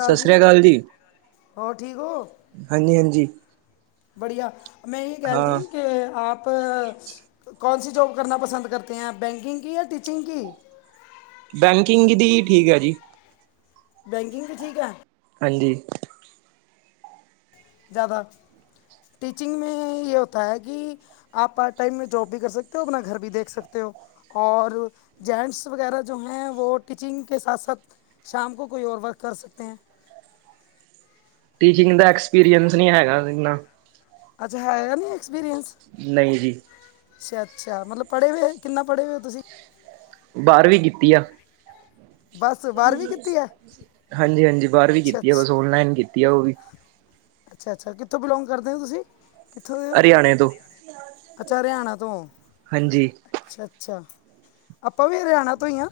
ਸਤਿ ਸ੍ਰੀ ਅਕਾਲ ਜੀ, ਹੋਰ ਹਾਂਜੀ, ਹਾਂਜੀ। ਬੜੀਆ, ਮੈਂ ਇਹੀ ਹਾਂ ਕਹਿਲਤੀ ਕਿ ਆਪ ਆਪ ਕੌਣ ਸੀ ਜੋਬ ਕਰਨਾ ਪਸੰਦ ਕਰਤੇ ਹੈ। ਬੈਂਕਿੰਗ ਕੀ ਜਾਂ ਟੀਚਿੰਗ ਕੀ। ਬੈਂਕਿੰਗ ਦੀ ਠੀਕ ਹੈ ਜੀ। ਬੈਂਕਿੰਗ ਵੀ ਠੀਕ ਹੈ। ਹਾਂਜੀ। ਜ਼ਿਆਦਾ ਟੀਚਿੰਗ ਮੇ ਇਹ ਹੋਤਾ ਹੈ ਕਿ ਆਪ ਪਾਰਟ ਟਾਈਮ ਮੇ ਜੋਬ ਭੀ ਕਰ ਸਕਦੇ ਹੋ। ਆਪਣਾ ਘਰ ਵੀ ਦੇਖ ਸਕਦੇ ਹੋ। ਔਰ ਜੈਂਟਸ ਵਗੈਰਾ ਜੋ ਹੈ ਵੋ ਟੀਚਿੰਗ ਕੇ ਸਾਥ, ਸਾਥ- ਸ਼ਾਮ ਕੋ ਕੋਈ ਔਰ ਵਰਕ ਕਰ ਸਕਤੇ ਹੈ। ਟੀਚਿੰਗ ਦਾ ਐਕਸਪੀਰੀਅੰਸ ਨਹੀਂ ਹੈਗਾ ਏਨਾ। ਅੱਛਾ, ਹੈਗਾ ਨੀ ਐਕਸਪੀਰੀਅੰਸ। ਨਹੀਂ ਜੀ। ਅੱਛਾ, ਅੱਛਾ ਮਤਲਬ ਪੜ੍ਹੇ ਹੋਏ, ਕਿੰਨਾ ਪੜ੍ਹੇ ਹੋਏ ਤੁਸੀਂ। ਬਾਂਰਵੀ ਕੀਤੀ ਆ। ਬਸ ਕੀਤੀ ਹੈ ਹਾਂਜੀ, ਹਾਂਜੀ ਬਾਂਰਵੀ ਅੱਛਾ ਕੀਤੀ ਆ। ਅੱਛਾ ਬਸ ਓਨਲਾਈਨ ਕੀਤੀ ਆ ਉਹ ਵੀ। ਅੱਛਾ ਅੱਛਾ, ਕਿੱਥੋਂ ਬਿਲੋਂਗ ਕਰਦੇ ਹੋ ਤੁਸੀਂ? ਕਿੱਥੋਂ ਦੇ ਹੋ? ਹਰਿਆਣੇ ਤੋਂ। ਅੱਛਾ ਹਰਿਆਣਾ ਤੋਂ। ਹਾਂਜੀ। ਅੱਛਾ ਅੱਛਾ, ਆਪਾਂ ਵੀ ਹਰਿਆਣਾ ਤੋਂ ਹੀ ਹਾਂ।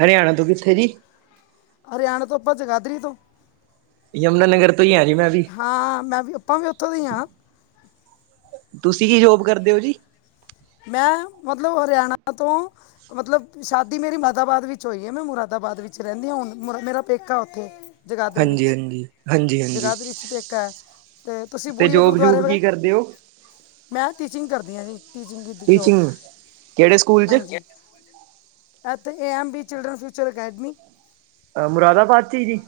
ਹਰਿਆਣਾ ਤੋਂ ਕਿੱਥੇ ਜੀ? ਹਰਿਆਣੇ ਤੋਂ, ਆਪਾਂ ਜਗਾਧਰੀ ਤੋਂ। ਯਮੁਨਾ ਨਗਰ ਤੋਂ ਹੀ ਹੈ ਜੀ ਮੈਂ ਵੀ। ਹਾਂ, ਮੈਂ ਵੀ ਆਪਾਂ ਵੀ ਉੱਥੋਂ ਦੇ ਹੀ ਹਾਂ। ਤੁਸੀਂ ਕੀ ਜੋਬ ਕਰਦੇ ਹੋ ਜੀ? ਮੈਂ ਮਤਲਬ ਹਰਿਆਣਾ ਤੋਂ। ਮਤਲਬ ਸ਼ਾਦੀ ਮੇਰੀ ਮੁਰਾਦਾਬਾਦ ਵਿੱਚ ਹੋਈ ਹੈ, ਮੈਂ ਮੁਰਾਦਾਬਾਦ ਵਿੱਚ ਰਹਿੰਦੀ ਹਾਂ ਹੁਣ ਮੇਰਾ ਪੇਕਾ ਉੱਥੇ। ਜਗਾਦਰੀ ਹਾਂਜੀ ਵਿੱਚ, ਹਾਂਜੀ ਹਾਂਜੀ ਹਾਂਜੀ। ਜਗਾਦਰੀ ਵਿੱਚ ਪੇਕਾ। ਤੇ ਤੁਸੀਂ ਬੁੜੀਂਆ ਜੋਬ ਗੁਰਦੁਆਰੇ ਜੂਬ ਵਾਲਾ। ਕੀ ਕਰਦੇ ਹੋ? ਮੈਂ ਟੀਚਿੰਗ ਕਰਦੀ ਹਾਂ ਜੀ, ਟੀਚਿੰਗ ਵਿੱਦ ਜੋਬ ਟੀਚਿੰਗ। ਕਿਹੜੇ ਸਕੂਲ 'ਚ ਹਾਂਜੀ। ਇਥੇ A M B children future academy. Moradabad 'ਚ ਹੀ ਜੀ।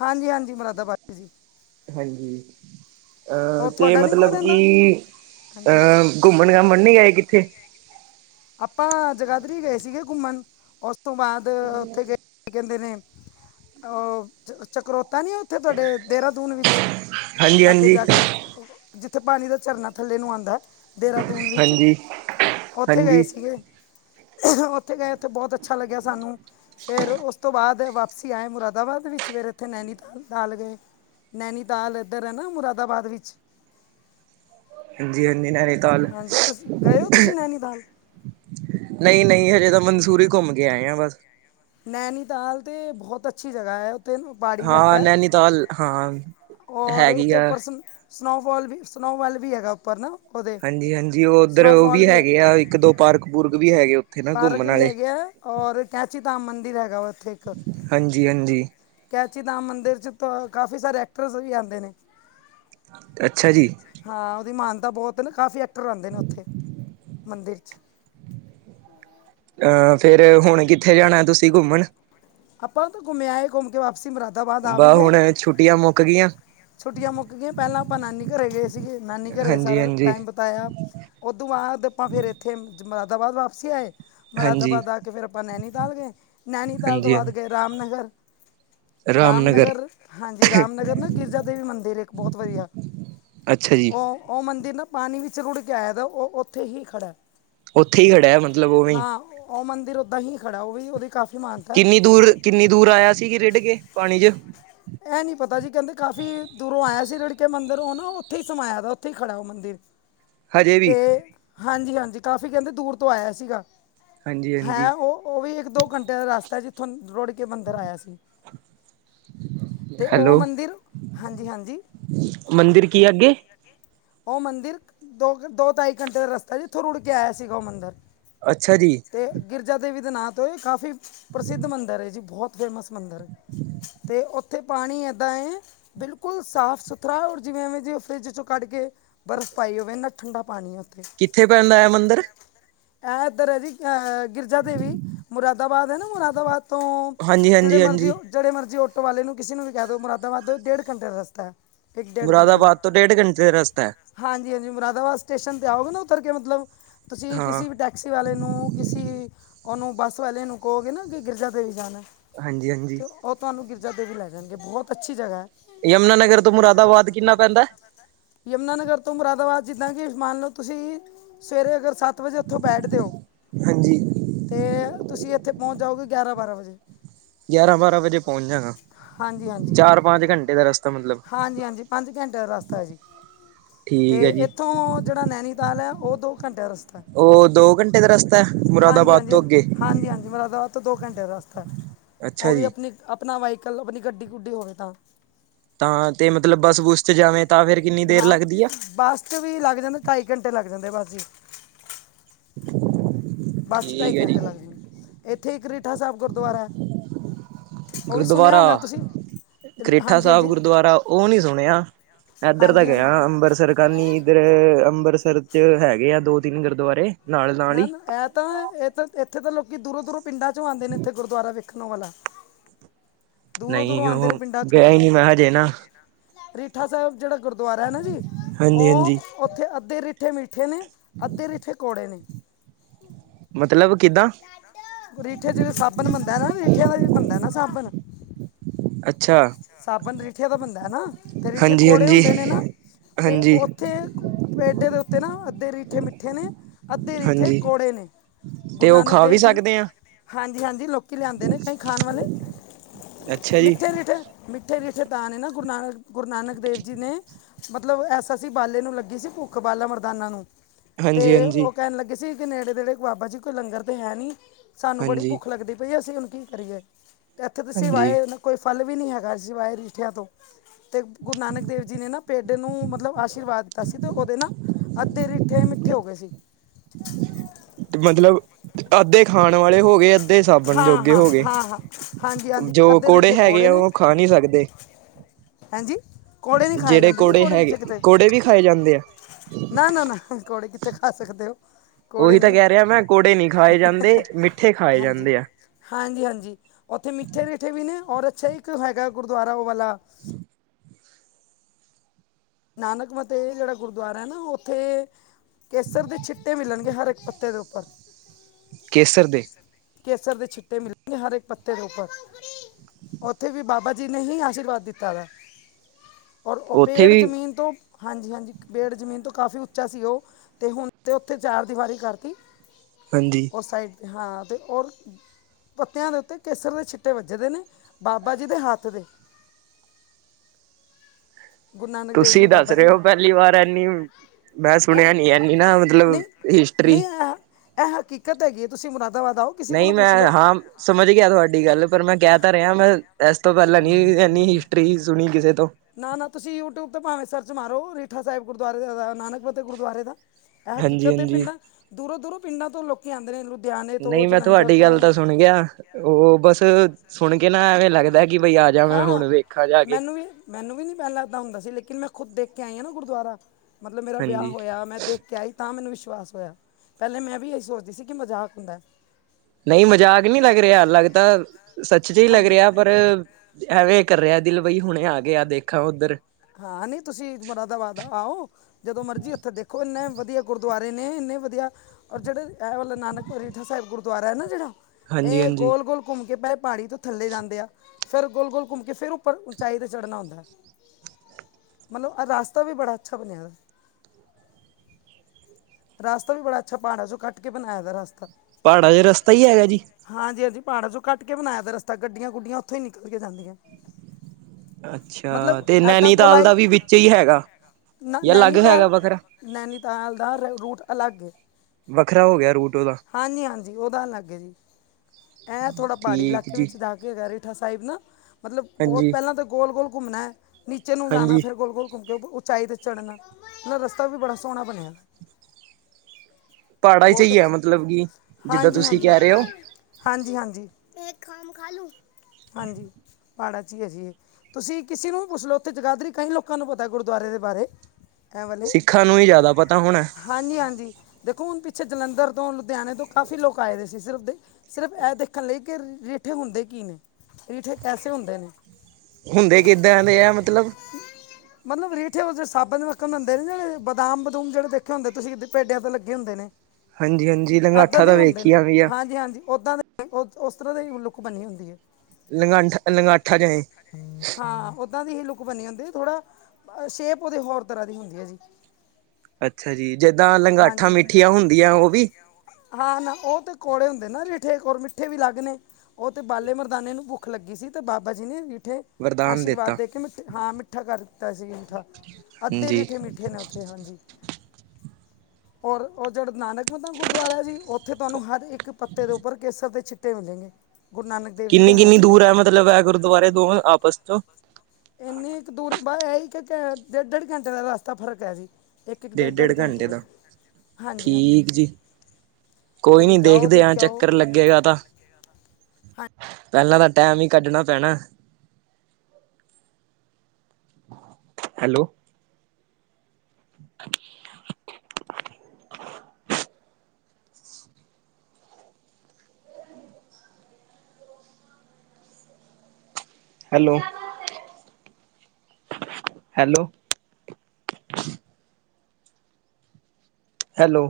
ਹਾਂਜੀ ਹਾਂਜੀ ਮੁਰਾਦਾਬਾਦ ਜੀ। ਹਾਂਜੀ, ਅਹ ਹੋਰ ਤੇ ਤੁਹਾਡਾ ਨਹੀਂ ਕੋਈ ਮਤਲਬ ਕਿ ਰਹਿੰਦਾ ਹਾਂਜੀ ਅਹ। ਘੁੰਮਣ ਘਮਣ ਨੀ ਗਏ ਕਿੱਥੇ? ਆਪਾਂ ਜਗਾਧਰੀ ਗਏ ਸੀਗੇ ਘੁੰਮਣ, ਉਸ ਤੋਂ ਬਾਅਦ ਉੱਥੇ ਗਏ ਕੀ ਕਹਿੰਦੇ ਨੇ। ਉਹ ਚਕਰੋਤਾ ਨੀ ਆ ਉੱਥੇ ਤੁਹਾਡੇ, ਦੇਹਰਾਦੂਨ ਵਿੱਚ। ਹਾਂਜੀ ਅੱਗੇ ਹਾਂਜੀ ਜਾ ਕੇ, ਜਿੱਥੇ ਪਾਣੀ ਦਾ ਝਰਨਾ ਥੱਲੇ ਨੂੰ ਆਉਂਦਾ ਹੈ, ਦੇਹਰਾਦੂਨ ਵਿੱਚ। ਹਾਂਜੀ ਹਾਂਜੀ ਉੱਥੇ ਗਏ ਹਾਂਜੀ ਸੀਗੇ, ਉੱਥੇ ਗਏ ਉੱਥੇ ਬਹੁਤ ਅੱਛਾ ਲੱਗਿਆ ਸਾਨੂੰ। ਫੇਰ, ਉਸ ਤੋਂ ਬਾਅਦ ਵਾਪਸੀ ਆਏ ਮੁਰਾਦਾਬਾਦ ਵਿੱਚ ਫਿਰ ਇੱਥੇ ਨੈਨੀਤਾਲ ਗਏ। ਨੈਨੀਤਾਲ ਇੱਧਰ ਹੈ ਨਾ, ਮੁਰਾਦਾਬਾਦ ਵਿੱਚ। ਹਾਂਜੀ ਹਾਂਜੀ ਨੈਨੀਤਾਲ। ਹਾਂਜੀ ਤੁਸੀਂ ਗਏ ਹੋ ਤੁਸੀਂ ਨੈਨੀਤਾਲ ਨਹੀਂ ਨਹੀਂ ਹਜੇ ਤਾਂ ਮਨਸੂਰੀ ਘੁੰਮ ਕੇ ਆਏ ਆ ਬਸ। ਨੈਨੀਤਾਲ ਤੇ ਬਹੁਤ ਅੱਛੀ ਜਗ੍ਹਾ ਹੈ ਉੱਥੇ। ਪਹਾੜੀ ਹਾਂ ਇਲਾਕਾ ਹੈ, ਨੈਨੀਤਾਲ ਹਾਂ ਔਰ ਹੈਗੀ ਉੱਥੇ ਆ ਉਪਰ। ਸਨੋਫ਼ਾਲ ਵੀ ਸਨੋਫਾਲ ਵੀ ਹੈਗਾ ਉੱਪਰ ਨਾ। ਉਹਦੇ ਹਾਂਜੀ ਹਾਂਜੀ ਉਹ ਉੱਧਰ ਉਹ ਸਨੋਫਾਲ ਵੀ ਹੈ ਹੈਗੇ ਆ, ਇੱਕ ਦੋ ਪਾਰਕ ਪੂਰਕ ਵੀ ਹੈਗੇ ਉਪਰ। ਪਾਰਕ ਵੀ ਹੈਗੇ ਆ ਔਰ ਕੈਚੀ ਧਾਮ ਮੰਦਿਰ ਹੈਗਾ ਵਾ ਇੱਥੇ ਇੱਕ। ਹਾਂਜੀ ਹਾਂਜੀ। ਕੈਚੀ ਧਾਮ ਮੰਦਿਰ 'ਚ ਤਾਂ ਕਾਫੀ ਸਾਰੇ ਐਕਟਰਸ ਵੀ ਆਉਂਦੇ ਨੇ। ਅੱਛਾ ਜੀ। ਹਾਂ, ਉਹਦੀ ਮਾਨਤਾ ਬਹੁਤ ਨਾ, ਕਾਫੀ ਐਕਟਰ ਆਉਂਦੇ ਨੇ ਉੱਥੇ ਮੰਦਿਰ 'ਚ। ਅਹ, ਫੇਰ ਹੁਣ ਕਿੱਥੇ ਜਾਣਾ ਤੁਸੀਂ ਘੁੰਮਣ? ਆਪਾਂ ਤਾਂ ਘੁੰਮ ਆਏ, ਘੁੰਮ ਕੇ ਵਾਪਸੀ ਮੁਰਾਦਾਬਾਦ ਆ ਬ ਵੀ ਗਏ। ਹੁਣ ਛੁੱਟੀਆਂ ਮੁੱਕ ਗਈਆਂ? ਛੁੱਟੀਆਂ ਮੁੱਕ ਗਈਆਂ, ਪਹਿਲਾਂ ਆਪਾਂ ਨਾਨੀ ਘਰੇ ਗਏ ਸੀਗੇ, ਨਾਨੀ ਘਰੇ ਹਾਂਜੀ ਸਾਰਾ ਹਾਂਜੀ ਟਾਈਮ ਬਿਤਾਇਆ। ਉਹ ਤੋਂ ਬਾਅਦ ਆਪਾਂ ਫਿਰ ਇੱਥੇ ਮੁਰਾਦਾਬਾਦ ਵਾਪਸੀ ਆਏ। ਹਾਂਜੀ ਮਰਾਦਾਬਾਦ ਆ ਕੇ ਫਿਰ ਆਪਾਂ ਨੈਨੀਤਾਲ ਗਏ, ਨੈਨੀਤਾਲ ਤੋਂ ਹਾਂਜੀ ਬਾਅਦ ਹਾਂਜੀ ਗਏ ਰਾਮਨਗਰ। ਰਾਮਨਗਰ ਹਾਂਜੀ, ਰਾਮਨਗਰ ਨਾ ਗਿਸ। ਦੇਵੀ ਮੰਦਿਰ ਇੱਕ ਬਹੁਤ ਵਧੀਆ, ਅੱਛਾ ਜੀ ਉਹ, ਉਹ ਮੰਦਿਰ ਨਾ। ਪਾਣੀ ਵਿੱਚ ਰੁੜ ਕੇ ਆਇਆ ਦਾ ਉਹ ਉੱਥੇ ਹੀ ਖੜ੍ਹਾ। ਉੱਥੇ ਹੀ ਖੜਿਆ, ਮਤਲਬ ਉਵੇਂ? ਉਹ ਮੰਦਿਰ ਓਦਾਂ ਹੀ ਖੜਾ ਉਹ ਵੀ ਉਹਦੀ ਕਾਫ਼ੀ ਮਾਨਤਾ। ਹੈ। ਕਿੰਨੀ ਦੂਰ, ਕਿੰਨੀ ਦੂਰ ਆਇਆ ਸੀ ਕਿ ਰਿਡ ਕੇ ਪਾਣੀ ਚ? ਇਹ ਨਹੀਂ ਪਤਾ ਜੀ ਕਹਿੰਦੇ ਕਾਫੀ ਦੂਰੋਂ ਆਇਆ ਸੀ, ਰਿੜਕੇ ਮੰਦਰ ਉਹ ਨਾ ਉੱਥੇ ਹੀ ਸਮਾਇਆ ਦਾ ਉੱਥੇ ਹੀ ਖੜ੍ਹਾ ਉਹ ਮੰਦਿਰ। ਹਜੇ [inaudible] ਵੀ ਤੇ ਹਾਂਜੀ, ਹਾਂਜੀ ਕਾਫ਼ੀ ਕਹਿੰਦੇ ਦੂਰ ਤੋਂ ਆਇਆ ਸੀਗਾ। ਹਾਂਜੀ ਹਾਂਜੀ ਹੈ ਉਹ। ਉਹ ਵੀ ਇੱਕ- ਦੋ ਘੰਟੇ ਦਾ ਰਸਤਾ ਜਿੱਥੋਂ ਰੁੜ ਕੇ ਮੰਦਿਰ ਆਇਆ ਸੀ। ਤੇ ਉਹ ਹੈਲੋ ਮੰਦਿਰ ਹਾਂਜੀ, ਹਾਂਜੀ ਮੰਦਿਰ ਕੀ ਅੱਗੇ ਉਹ ਮੰਦਿਰ ਦੋ ਤਾਈ ਘੰਟੇ ਦਾ ਰਸਤਾ ਨੀ ਇੱਥੋਂ ਰੁੜ ਕੇ ਆਇਆ ਸੀਗਾ ਉਹ ਮੰਦਿਰ। ਅੱਛਾ ਜੀ। ਤੇ ਗਿਰਜਾ ਦੇਵੀ ਦੇ ਨਾਂ ਤੇ ਕਾਫੀ ਪ੍ਰਸਿੱਧ ਮੰਦਿਰ ਐ ਜੀ। ਬਹੁਤ ਫੇਮਸ ਮੰਦਰ ਐ, ਤੇ ਉੱਥੇ ਪਾਣੀ ਇਦਾਂ ਐ ਬਿਲਕੁਲ ਸਾਫ- ਸੁਥਰਾ ਔਰ ਜਿਵੇਂ, ਇਵੇ ਜ ਫਰਿਜ ਚੋਂ ਕੱਢ ਕੇ ਬਰਫ ਪਾਈ ਹੋਵੇ ਨਾ ਠੰਡਾ ਪਾਣੀ ਉਥੇ ਕਿੱਥੇ ਪੈਂਦਾ ਐ ਮੰਦਰ ਐਗਰੀਕਲਚਰਲ ਐ ਜੀ ਅ ਗਿਰਜਾ ਦੇਵੀ ਮੁਰਾਦਾਬਾਦ ਐ ਨਾ ਮੁਰਾਦਾਬਾਦ। ਤੋ ਹਾਂਜੀ ਜਿਹੜੇ ਹਾਂਜੀ ਮਰਜ਼ੀ, ਹਾਂਜੀ ਜਿਹੜੇ ਮਰਜ਼ੀ ਔਟੋ ਵਾਲੇ ਨੂੰ ਕਿਸੇ ਨੂੰ ਵੀ ਕਹਿ ਦਓ, ਮੁਰਾਦਾਬਾਦ ਡੇਢ ਘੰਟੇ ਦਾ ਰਸਤਾ ਐ ਇੱਕ -ਡੇਢ ਘੰਟੇ ਦਾ। ਮੁਰਾਦਾਬਾਦ ਤੋਂ ਡੇਢ ਘੰਟੇ ਦਾ ਰਸਤਾ ਹੈ ਹਾਂਜੀ, ਹਾਂਜੀ ਮਰਾਦਾਵਾਂਦ ਸਟੇਸ਼ਨ ਤੇ ਆਓਗੇ ਨਾ ਉਤਰ ਕੇ ਮਤਲਬ ਤੁਸੀਂ ਹਾਂ ਕਿਸੇ ਕਿਸੇ ਟੈਕਸੀ ਵਾਲੇ ਨੂੰ, ਕਿਸੀ ਉਹਨੂੰ ਬੱਸ ਵਾਲੇ ਨੂੰ ਕਹੋਗੇ ਨਾ ਗਿਰਜਾ ਦੇਈ ਜਾਣਾ। ਹਾਂਜੀ, ਹਾਂਜੀ ਤੇ ਉਹ ਤਾਨੂੰ ਗਿਰਜਾ ਦੇਵੀ ਲੈ ਜਾਣਗੇ, ਬਹੁਤ ਅੱਛੀ ਜਗਹਾ ਯਮੁਨਾ ਨਗਰ ਤੋਂ ਮੁਰਾਦਾਬਾਦ ਕਿਨਾ ਪੈਂਦਾ। ਯਮੁਨਾ ਨਗਰ ਤੋਂ ਮੁਰਾਦਾਬਾਦ ਜਿੱਦਾਂ ਕਿ ਮਨ ਲੋ ਤੁਸੀਂ ਸਵੇਰੇ ਅਗਰ ਸਤ ਵਜੇ ਤਥੋ ਬੈਠਦੇ ਔ ਹਾਂਜੀ ਤੇ ਤੁਸੀਂ ਇਥੇ ਪਹੁੰਚ ਜਾਓਗੇ ਗਿਆਰਾ-ਬਾਰਾ ਵਜੇ। ਗਿਆਰਾਂ -ਬਾਰਾਂ ਵਜੇ ਪਹੁੰਚ ਜਾਗਾ। ਹਾਂਜੀ, ਹਾਂਜੀ, ਚਾਰ ਪੰਜ ਘੰਟੇ ਦਾ ਰਸਤਾ ਮਤਲਬ ਹਾਂਜੀ, ਹਾਂਜੀ ਪੰਜ ਘੰਟੇ ਦਾ ਰਸਤਾ ਐ ਜੀ। ਤੇ ਠੀਕ ਹੈ ਜੀ ਇਥੋਂ ਜਿਹੜਾ ਨੈਨੀਤਾਲ ਐ ਉਹ ਦੋ ਘੰਟੇ ਦਾ ਰਸਤਾ। ਉਹ ਦੋ ਘੰਟੇ ਦਾ ਰਸਤਾ ਹਾਂਜੀ ਮੁਰਾਦਾਬਾਦ ਹਾਂਜੀ ਤੋਂ ਅੱਗੇ। ਹਾਂਜੀ, ਹਾਂਜੀ ਮੁਰਾਦਾਬਾਦ ਤੋਂ ਦੋ ਘੰਟੇ ਦਾ ਰਸਤਾ ਉਹ ਅੱਛਾ ਵੀ ਜੀ ਆਪਣੀ ਆਪਣਾ ਵਹੀਕਲ, ਆਪਣੀ ਗੱਡੀ- ਗੁੱਡੀ ਹੋਵੇ ਤਾਂ ਤਾਂ ਤੇ ਮਤਲਬ ਬੱਸ ਬੁਸ ਚ ਜਾਵੇਂ ਤਾਂ ਫੇਰ ਕਿੰਨੀ ਦੇਰ ਹਾਂ ਲੱਗਦੀ ਆ ਬਸ ਵੀ ਲੱਗ ਜਾਦੇ, ਢਾਈ ਘੰਟੇ ਲੱਗ ਜਾਂਦੇ ਬਸ ਜੀ। ਬਸ ਚ ਢਾਈ ਠੀਕ ਹੈ ਜੀ ਘੰਟੇ ਲੱਗ ਜਾਦੇ, ਇੱਥੇ ਇਕ ਰੀਠਾ ਸਾਹਿਬ ਗੁਰਦੁਆਰਾ ਉਹ ਵੀ ਸੁਣਿਆ ਹੋਣਾ ਗੁਰਦੁਆਰਾ ਤੁਸੀਂ ਰੀ- ਕਰੀਠਾ ਹਾਂਜੀ ਸਾਹਿਬ ਹਾਂਜੀ ਗੁਰਦੁਆਰਾ ਉਹ ਨਹੀਂ ਸੁਣਿਆ, ਇਧਰ ਤਾਂ ਹਾਂਜੀ ਗਿਆ ਹਾਂਜੀ ਅੰਬਰਸਰ ਕਰੀਦਰ ਅੰਮ੍ਰਿਤਸਰ ਚ ਹੈਗੇ ਆ ਦੋ ਤਿੰਨ ਗੁਰਦੁਆਰੇ ਨਾਲ ਨਾਲ ਨਾ ਹੀ ਇਹ ਤਾਂ ਇਹ ਤਾਂ ਇਥੇ ਤਾਂ ਲੋਕੀ ਦੂਰੋਂ- ਦੂਰੋਂ ਪਿੰਡਾਂ ਚੋਂ ਆਉਂਦੇ ਨੇ ਇੱਥੇ ਗੁਰਦੁਆਰਾ ਦੇਖਣ ਵਾਲਾ। ਦੂਰੋਂ ਦੂਰੋਂ ਨਹੀਂ ਆਉਂਦੇ ਉਹ ਨੇ ਪਿੰਡਾਂ ਚੋਂ ਗਏ ਨੀ ਮੈਂ ਹਜੇ ਨਾ। ਰੀਠਾ ਸੇਅਬ ਜਿਹੜਾ ਗੁਰਦੁਆਰਾ ਹੈਨਾ ਜੀ ਓ ਹਾਂਜੀ ਹਾਂਜੀ ਉੱਥੇ ਅੱਧੇ ਰੀ ਠੇ ਮਿੱਠੇ ਨੇ ਅੱਧੇ ਰੀਠੇ ਕੌੜੇ ਨੇ। ਮਤਲਬ ਕਿੱਦਾਂ ਰੀਠੇ ਜੇੜੇ ਸਾਬਣ ਬਣਦੈ ਨਾ ਰੀਠਿਆਂ ਦਾ ਵੀ ਬਣਦੈ ਨੇ ਸਾਬਣ। ਅੱਛਾ ਸਾਬਨ ਰਿਠਿਆ ਦਾ ਬਣਦੈ ਨਾ ਤੇ ਰੀਠੇ ਹਾਂਜੀ ਕੋੜੇ ਹਾਂਜੀ ਹੁੰਦੇ ਨੇ ਨਾ 'ਤੇ ਹਾਂਜੀ ਉ ਥੇ ਪੈਡੇ ਦੇ ਉੱਤੇ ਨਾ ਅੱਧੇ ਰੀਠੇ ਮਿੱਠੇ ਨੇ ਅੱਧੇ ਰੀਠੇ ਹਾਂਜੀ ਕੋੜੇ ਨੇ। ਗੁਰੂ ਤੇ ਉਹ ਨਾਨਕ ਖਾ ਦੇਵ ਵੀ ਜੀ, ਸਕਦੇ ਆ ਹਾਂਜੀ-ਹਾਂਜੀ ਲੋਕੀ ਲਿਆਂਦੇ ਨੇ ਕਈ ਖਾਣ ਵਾਲੇ। ਅੱਛਾ ਜੀ। ਮਿੱਠੇ ਮਿੱਠੇ ਰੀਠੇ ਤਾਂ ਨੇ ਨਾ ਗੁਰੂ ਨਾਨਕ, ਗੁਰੂ ਨਾਨਕ ਦੇਵ ਜੀ ਨੇ ਮਤਲਬ ਐਸ ਐਸ ਸੀ ਬਾਲੇ ਨੂੰ ਲੱਗੀ ਸੀ ਭੁੱਖ ਬਾਲਾ ਮਰਦਾਨਾ ਨੂੰ ਹਾਂਜੀ 'ਤੇ ਹਾਂਜੀ ਓ ਕਹਿਣ ਲੱਗੇ ਸੀ ਕਿ ਨੇੜੇ ਦੇੜੇ ਬਾਬਾ ਜੀ ਕੋਈ ਲੰਗਰ 'ਤੇ ਹੈ ਨੀ ਸਾਨੂੰ ਬੜੀ ਹਾਂਜੀ ਭੁੱਖ ਲੱਗਦੀ ਪਈ ਅਸੀਂ ਹੁਣ ਕੀ ਕਰੀਏ? 'ਤੇ ਐਥੇ ਤੁਸੀਂ ਹਾਂਜੀ ਵਾਏ ਨਾ ਕੋਈ ਫਲ ਵੀ ਨੀ ਹੈਗਾ ਸਿਵਾਏ ਰੀਠਿਆਂ ਤੋਂ 'ਤੇ ਗੁਰੂ ਨਾਨਕ ਦੇਵ ਜੀ ਨੇ ਨਾ ਪੈਂਡੇ ਨੂੰ ਮਤਲਬ ਆਸ਼ੀਰਵਾਦ ਦਿੱਤਾ ਸੀ 'ਤੇ ਉਦੇ ਨਾ ਅੱਧੇ ਰੀਠੇ ਮਿੱਠੇ ਹੋਗੇ ਸੀ। ਮਤਲਬ ਅੱਧੇ ਖਾਣ ਵਾਲੇ ਹੋਗੇ ਅੱ ਧੇ ਸਾਬਣ ਹਾਂ ਜੋਗੇ ਹਾਂ ਹੋਗੇ, ਹਾਂ ਹਾਂ ਹਾਂਜੀ ਹਾਂਜੀ ਜੋ ਅੱਧੇ ਕੋੜੇ ਰਿੱਠੇ ਹੈਗੇ ਆ ਨੇ ਓ ਖਾ ਨੀ ਸਕਦੇ। ਹਾਂਜੀ ਕੋੜੇ ਨਹੀਂ ਖਾਏ ਜਿਹੜੇ ਜਾਂਦੇ ਕੋੜੇ ਹੈਗੇ ਕੋੜੇ ਵੀ ਖਾਏ ਜਾਂਦੇ ਐ। ਨਾ-ਨਾ-ਨਾ ਕੋੜੇ ਕਿੱਥੇ ਖਾ ਸਕਦੇ ਓ। ਉਹੀ ਤਾਂ ਕਹਿ ਰਿਹਾ ਮੈਂ ਕੋੜੇ ਨੀ ਖਾਏ ਜਾਂਦੇ, ਮਿੱਠੇ ਖਾਏ ਜਾਂਦੇ ਆ। ਹਾਂਜੀ-ਹਾਂਜੀ ਉੱਥੇ ਮਿੱਠੇ ਰੀਠੇ ਵੀ ਨੇ ਔਰ ਅੱਛਾ ਇੱਕ ਹੈਗਾ ਗੁਰਦੁਆਰਾ ਓ ਵਾਲਾ [inaudible] ਨਾਨਕ ਮਤੇ ਜਿਹੜਾ ਗੁਰਦੁਆਰਾ ਐ ਨਾ ਉੱਥੇ ਕੇਸਰ ਦੇ ਛਿੱਟੇ ਮਿਲਣ ਹਰ ਇੱਕ ਪੱਤੇ ਦੇ ਉੱਪਰ। ਕੇਸਰ ਦੇ। ਕੇਸਰ ਦੇ ਛਿੱਟੇ ਮਿਲਣਗੇ ਹਰ ਇਕ ਪੱਤੇ ਦੇ ਉੱਪਰ। ਉੱਥੇ ਵੀ ਬਾਬਾ ਜੀ ਨੇ ਹੀ ਆਸ਼ੀਰਵਾਦ ਦਿੱਤਾ ਵਾ, ਔਰ ਓ ਉੱਥੇ ਪੇੜ ਵੀ ਜ਼ਮੀਨ ਤੋਂ ਹਾਂਜੀ-ਹਾਂਜੀ ਪੇੜ ਜ਼ਮੀਨ ਤੋਂ ਕਾਫ਼ੀ ਉੱਚਾ ਸੀ ਓ 'ਤੇ ਹੁਣ 'ਤੇ ਉੱਥੇ ਚਾਰ ਦੀਵਾਰੀ ਕਰਤੀ। ਹਾਂਜੀ। ਉਸ ਸਾਈਡ 'ਤੇ ਹਾਂ 'ਤੇ ਔਰ ਪੱਤਿਆਂ ਦੇ ਉੱਤੇ ਕੇਸਰ ਦੇ ਛਿੱਟੇ ਵੱਜਦੇ ਨੇ ਬਾਬਾ ਜੀ ਦੇ ਹੱਥ ਦੇ। ਗੁਰੂ ਨਾਨਕ ਦੇਵ ਤੁਸੀਂ ਜੀ ਦੱਸ ਬਾਬਾ ਰੇ ਜੀ ਓ ਪਹਿਲੀ ਵਾਰ ਐਨੀ ਮੈਂ ਹੈਂ? ਸੁਣਿਆ ਨੀ ਐਨੀ ਨਾ ਮਤਲਬ ਹਿਸਟਰੀ। ਐ ਹਕੀਕਤ ਹੈਗੀ ਏ ਤੁਸੀਂ ਮੁਰਾਦਾਬਾਦ ਆਓ। ਕਿਸੇ ਨਈ ਕੋਲੋਂ ਪੁੱਛ ਮੈਂ ਲਓ ਹਾਂ ਸਮਝ ਗਿਆ ਤੁਹਾਡੀ ਗੱਲ ਪਰ ਮੈਂ ਕਹਿ ਤਾਂ ਰੇਆ ਮੈਂ ਐਸ ਤੋਂ ਪਹਿਲਾਂ ਨੀ ਐਨੀ ਹਿਸਟਰੀ ਸੁਣੀ ਕਿਸੇ ਤੋਂ। ਨਾ-ਨਾ ਤੁਸੀਂ ਯੂਟਿਊਬ 'ਤੇ ਭਾਵੇ ਸਰਚ ਮਾਰੋ ਰੀਠਾ ਸੇਅਬ ਗੁਰਦੁਆਰੇ ਉਦਾ ਨਾਨਕ 'ਤੇ ਗੁਰਦੁਆਰੇ ਦਾ ਐ ਹਾਂਜੀ ਹਕੀਕਤ ਏ ਹਾਂਜੀ ਪਿੰਡਾਂ ਦੂਰੋਂ-ਦੂਰੋਂ ਪਿੰਡਾਂ ਤੋਂ ਲੋ ਕੀ ਆਂਦੇ ਨੇ ਲੁਧਿਆਣੇ ਤੋਂ, ਨਹੀਂ ਜਲੰਧਰ ਤੋਂ। ਮੈਂ ਕੇਆ ਓ ਬੱਸ ਸੁਣ ਕੇ ਨਾ ਐਵੇਂ ਲੱਗਦਾ ਕਿ ਬਈ ਆ ਜਾ ਮੈਂ ਹਾਂ ਹੁਣ ਵੇਖਾਂ ਜਾ ਕੇ। ਮੈਨੂੰ ਵੀ ਮੈਨੂੰ ਵੀ ਨੀ ਪਹਿਲਾ ਐਦਾਂ ਹੁੰਦਾ ਸੀ ਲੇਕਿਨ ਮੈਂ ਖੁਦ ਦੇ ਕੇ ਆਈ ਆ ਨਾ ਗੁਰਦੁਆਰਾ। ਮਤਲਬ ਮੇਰਾ ਵਿਆਹ ਹਾਂਜੀ ਹੋਇਆ ਮੈਂ ਦੇ ਕੇ ਆਈ ਤਾਂ ਮੈਨੂੰ ਵਿਸ਼ਵਾਸ ਹੋਇਆ ਪਹਿਲੇ ਮੈਂ ਵੀ ਏ ਸੋਚਦੀ ਸੀ ਕਿ ਮਜ਼ਾਕ ਹੁੰਦਾ ਐ। ਨਈ ਮਜ਼ਾਕ ਨੀ ਲੱਗ ਰੇਆ ਲੱਗਦਾ ਸੱਚ ਜੇਈ ਲੱਗ ਹਾਂਜੀ ਰੇਆ ਪਰ ਐਵੇਂ ਕਰ ਰੇਆ ਦਿਲ ਬਈ ਹੁਣੇ ਆ ਗਿਆ ਦੇਖਾ ਉੱਧਰ। ਹਾਂ ਨਈ ਤੁਸੀਂ ਮੁਰਾਦਾਬਾਦ ਆਓ। ਜਦੋਂ ਮਰਜੀ ਉੱਥੇ ਦੇਖੋ ਇੰਨੇ ਵਧੀਆ ਗੁਰਦੁਆਰੇ ਨੇ ਇੰਨੇ ਵਧੀਆ। ਔਰ ਜਿਹੜੇ ਇਹ ਨਾਨਕ ਰੀਠਾ ਸਾਹਿਬ ਗੁਰਦੁਆਰਾ ਹੈ ਨਾ ਜਿਹੜਾ। ਹਾਂਜੀ ਇਹ ਹਾਂਜੀ ਗੋਲ- ਗੋਲ ਘੁੰਮ ਕੇ ਪਲੇ ਪਹਾੜੀ ਤੇ, ਥੱਲੇ ਜਾਂਦੇ ਆ, ਫੇਰ ਗੋਲ ਗੋਲ ਘੁੰਮ ਕੇ ਫੇਰ ਉੱਪਰ ਉਚਾਈ 'ਤੇ ਚੜਨਾ ਹੁੰਦਾ ਐ। ਮਤਲਬ ਰਾਸਤਾ ਵੀ ਬੜਾ ਅੱਛਾ ਬਣਿਆ ਹੋਇਆ। ਰਾਸਤਾ ਵੀ ਬੜਾ ਅੱਛਾ ਪਹਾੜਾ ਚੋ ਕੱਟ ਕੇ ਬਣਾਇਆ ਦਾ ਰਸਤਾ। ਪਹਾੜਾਂ ਦੇ ਰਸਤਾ ਹੀ ਹੈਗਾ ਜੀ। ਹਾਂਜੀ- ਹਾਂਜੀ ਪਹਾੜਾਂ ਚੋਂ ਕੱਟ ਕੇ ਬਣਾਇਆ ਦਾ ਰਸਤਾ ਗੱਡੀਆਂ- ਗੁੱਡੀਆਂ ਉੱਥੋਂ ਹੀ ਨਿਕਲ ਕੇ ਜਾਂਦੀਆਂ। ਮਤਲਬ ਅੱਛਾ ਤੇ ਏਦਾਂ ਨੈਨੀਤਾਲ ਗੋਲਾਈ, ਦਾ ਵੀ ਵਿੱਚ ਹੀ ਹੈਗਾ ਨਾ ਜਾਂ ਅਲੱਗ ਨੈਨੀ ਹੈਗਾ ਤਾਲ। ਵੱਖਰਾ ਨੈਨੀਤਾਲ ਦਾ ਰੂਟ ਅਲੱਗ ਐ। ਵੱਖਰਾ ਹੋ ਗਿਆ ਰੂਟ ਉਹਦਾ ਹਾਂਜੀ- ਹਾਂਜੀ ਉਹਦਾ ਅਲੱਗ ਐ ਜੀ। ਐਂ ਥੋੜਾ ਪਹਾੜੀ ਠੀਕ ਇਲਾਕੇ ਜੀ ਵਿੱਚ ਜਾ। ਹੈਗਾ ਰੀਠਾ ਸਾਹਿਬ ਨਾ ਮਤਲਬ ਬੋਤ ਹਾਂਜੀ ਪਹਿਲਾਂ ਤਾਂ ਗੋਲ- ਗੋਲ ਘੁੰਮਣਾ ਐ, ਨੀਚੇ ਨੂੰ ਜਾਣਾ ਹਾਂਜੀ ਫੇਰ ਗੋਲ- ਗੋਲ ਘੁੰਮ ਕੇ ਉਚਾਈ 'ਤੇ ਚੜਨਾ ਮਦਾ ਰਸਤਾ ਵੀ ਬੜਾ ਸੋਹਣਾ ਬਣਿਆ। ਪਹਾੜਾਂ ਚ ਬੋਤ ਅ ਹੀ ਹੈ ਮਤਲਬ ਕਿ ਜਿੱਦਾਂ ਹਾਂਜੀ- ਤੁਸੀਂ ਹਾਂਜੀ। ਕਹਿ ਰਹੇ ਹੋ ਹਾਂਜੀ- ਹਾਂਜੀ, ਹਾਂਜੀ। ਪੜਾਂ ਚ ਹੈ ਗੀ ਐ ਤੁਸੀਂ ਕਿਸੇ ਨੂੰ ਵੀ ਪੁੱਛ ਲੋੋ ਉੱਥੇ ਜਗਾਦਰੀ ਕਈ ਲੋਕਾਂ ਨੂੰ ਪਤਾ ਗੁਰਦੁਆਰੇ ਦੇ ਬਾਰੇ। ਐ ਵਾਲੇ ਸਿੱਖਾਂ ਨੂੰ ਹੀ ਜਾ਼ਦਾ ਪਤਾ ਹੋਣਾ। ਹਾਂਜੀ- ਹਾਂਜੀ ਦੇਖੋ ਹੁਣ ਪਿੱਛੇ ਜਲੰਧਰ ਤੋਂ ਲੁਧਿਆਣੇ ਤੋਂ ਕਾਫੀ ਲੋਕ ਆਏ ਦੇ ਸੀ ਸਿਰਫ ਦੇ, ਸਿਰਫ ਇਹ ਦੇਖਣ ਲਈ ਕਿ ਰੀਠੇ ਹੁੰਦੇ ਕੀ ਨੇ, ਰੀਠੇ ਕੈਸੇ ਹੁੰਦੇ ਨੇ। ਹੁੰਦੇ ਕਿੱਦਾਂ ਨੇ ਐ ਮਤਲਬ, ਹੂੰ। ਮਤਲਬ ਰੇਠੇ ਸਾਬਣ ਵਕਣ ਹੁੰਦੇ ਨੇ ਜਿੜੇ ਬਦਾਮ ਬਦੂਮ ਜਿਹੜੇ ਦੇਖੇ ਹੁੰਦੇ ਤੁਸੀਂ ਪੇਡਿਆਂ ਤੋਂ ਲੱਗੇ ਹੁੰਦੇ ਨੇ। ਹਾਂਜੀ ਹਾਂਜੀ ਏਦਾਂ ਲੰਗਾਠਾ ਦੇ ਤਾਂ ਹੀ ਹੁੰਦੇ ਨੇ ਵੇਖੀ ਆ ਵੀ ਆ ਹਾਂਜੀ- ਹਾਂਜੀ। ਓਦਾਂ ਦੇ ਉਸ ਤਰਾਂ ਦੀ ਲੁੱਕ ਬੰਨੀ ਹੁੰਦੀ ਐ। ਲੰਗਾਠਾ- ਲੰਗਾਠਾ ਜਾਏ। ਹਾਂ ਓਦਾਂ ਦੀ ਹੀ ਲੁੱਕ ਬਣੀ ਹੁੰਦੀ ਥੋੜਾ, ਸ਼ੇਪ ਉਹਦੇ ਹੋਰ ਤਰਾਂ ਦੀ ਹੁੰਦੀ ਐ ਜੀ। ਅੱਛਾ ਜੀ ਜਿੱਦਾਂ ਲੰਗਾਠਾਂ ਹਾਂਜੀ ਹਾਂਜੀ। ਮਿੱਠੀਆਂ ਹੁੰਦੀਆਂ ਉਹ ਵੀ। ਹਾਂ ਨਾ ਉਹ ਤੇ ਕੋੜੇ ਹੁੰਦੇ ਨਾ ਰੇੇ- ਔਰ ਮਿੱਠੇ ਵੀ ਲੱਗ ਨੇ ਉਹ ਤੇ ਬਾਲੇ ਮਰਦਾਨੇ ਨੂੰ ਭੁੱਖ ਲੱਗੀ ਸੀ ਤੇ ਬਾਬਾ ਜੀ ਨੇ ਮਿੱਠੇ ਵਰਦਾਨ ਆਸ਼ੀਰਵਾਦ ਦਿੱਤਾ ਦੇ ਕੇ ਮਿੱਠ ਹਾਂ ਮਿੱਠਾ ਕਰ ਦਿੱਤਾ ਸੀ ਮਿੱਠਾ ਅੱਧੇ ਜੀ ਰੀਠੇ ਮਿਠ- ਠੇ ਨਾ ਉੱਥੇ ਹਾਂਜੀ। ਔਰ ਜਿਹੜ ਨਾਨਕਮਤਾ ਗੁਰਦੁਆਰਾ ਜੀ ਉੱਥੇ ਤੁਹਾਨੂੰ ਹਰ ਇੱਕ- ਪੱਤੇ ਦੇ ਉੱਪਰ ਕੇਸਰ ਦੇ ਛਿੱਟੇ ਮਿਲੇ ਗੇ ਗੁਰੂ ਨਾਨਕ ਦੇਵ ਜੀ ਦੇ ਕਿੰਨੀ- ਕਿੰਨੀ ਹੱਥ ਦੇ ਦੂਰ ਏ ਮਤਲਬ ਐ ਗੁਰਦੁਆਰੇ ਦੋਵੈ ਆਪਸ ਚੋ। ਇੰਨੀ ਇੱਕ ਦੂਰੀ ਵ ਇਹ ਹੀ ਕਿ ਡੇਢ ਡੇਢ ਘੰਟੇ ਦਾ ਰਸਤਾ ਫ਼ਰਕ ਹੈ ਜੀ। ਇੱਕ- ਇੱਕ ਡੇਢ- ਡੇਢ ਘੰਟੇ ਦਾ, ਹਾਂਜੀ- ਹਾਂਜੀ। ਠੀਕ ਜੀ ਕੋਈ ਕਦੀ ਨੀ ਜਾਓ ਦੇਖਦੇ ਆ ਦੇਖੇ ਆਓ। ਚੱਕਰ ਲੱਗੇਗਾ ਤਾਂ ਪਹਿਲਾਂ ਤਾਂ ਟੈਮ ਹੀ ਕੱਢਣਾ ਪੈਣਾ। Hello, [inaudible] hello, hello. ਹੈਲੋ।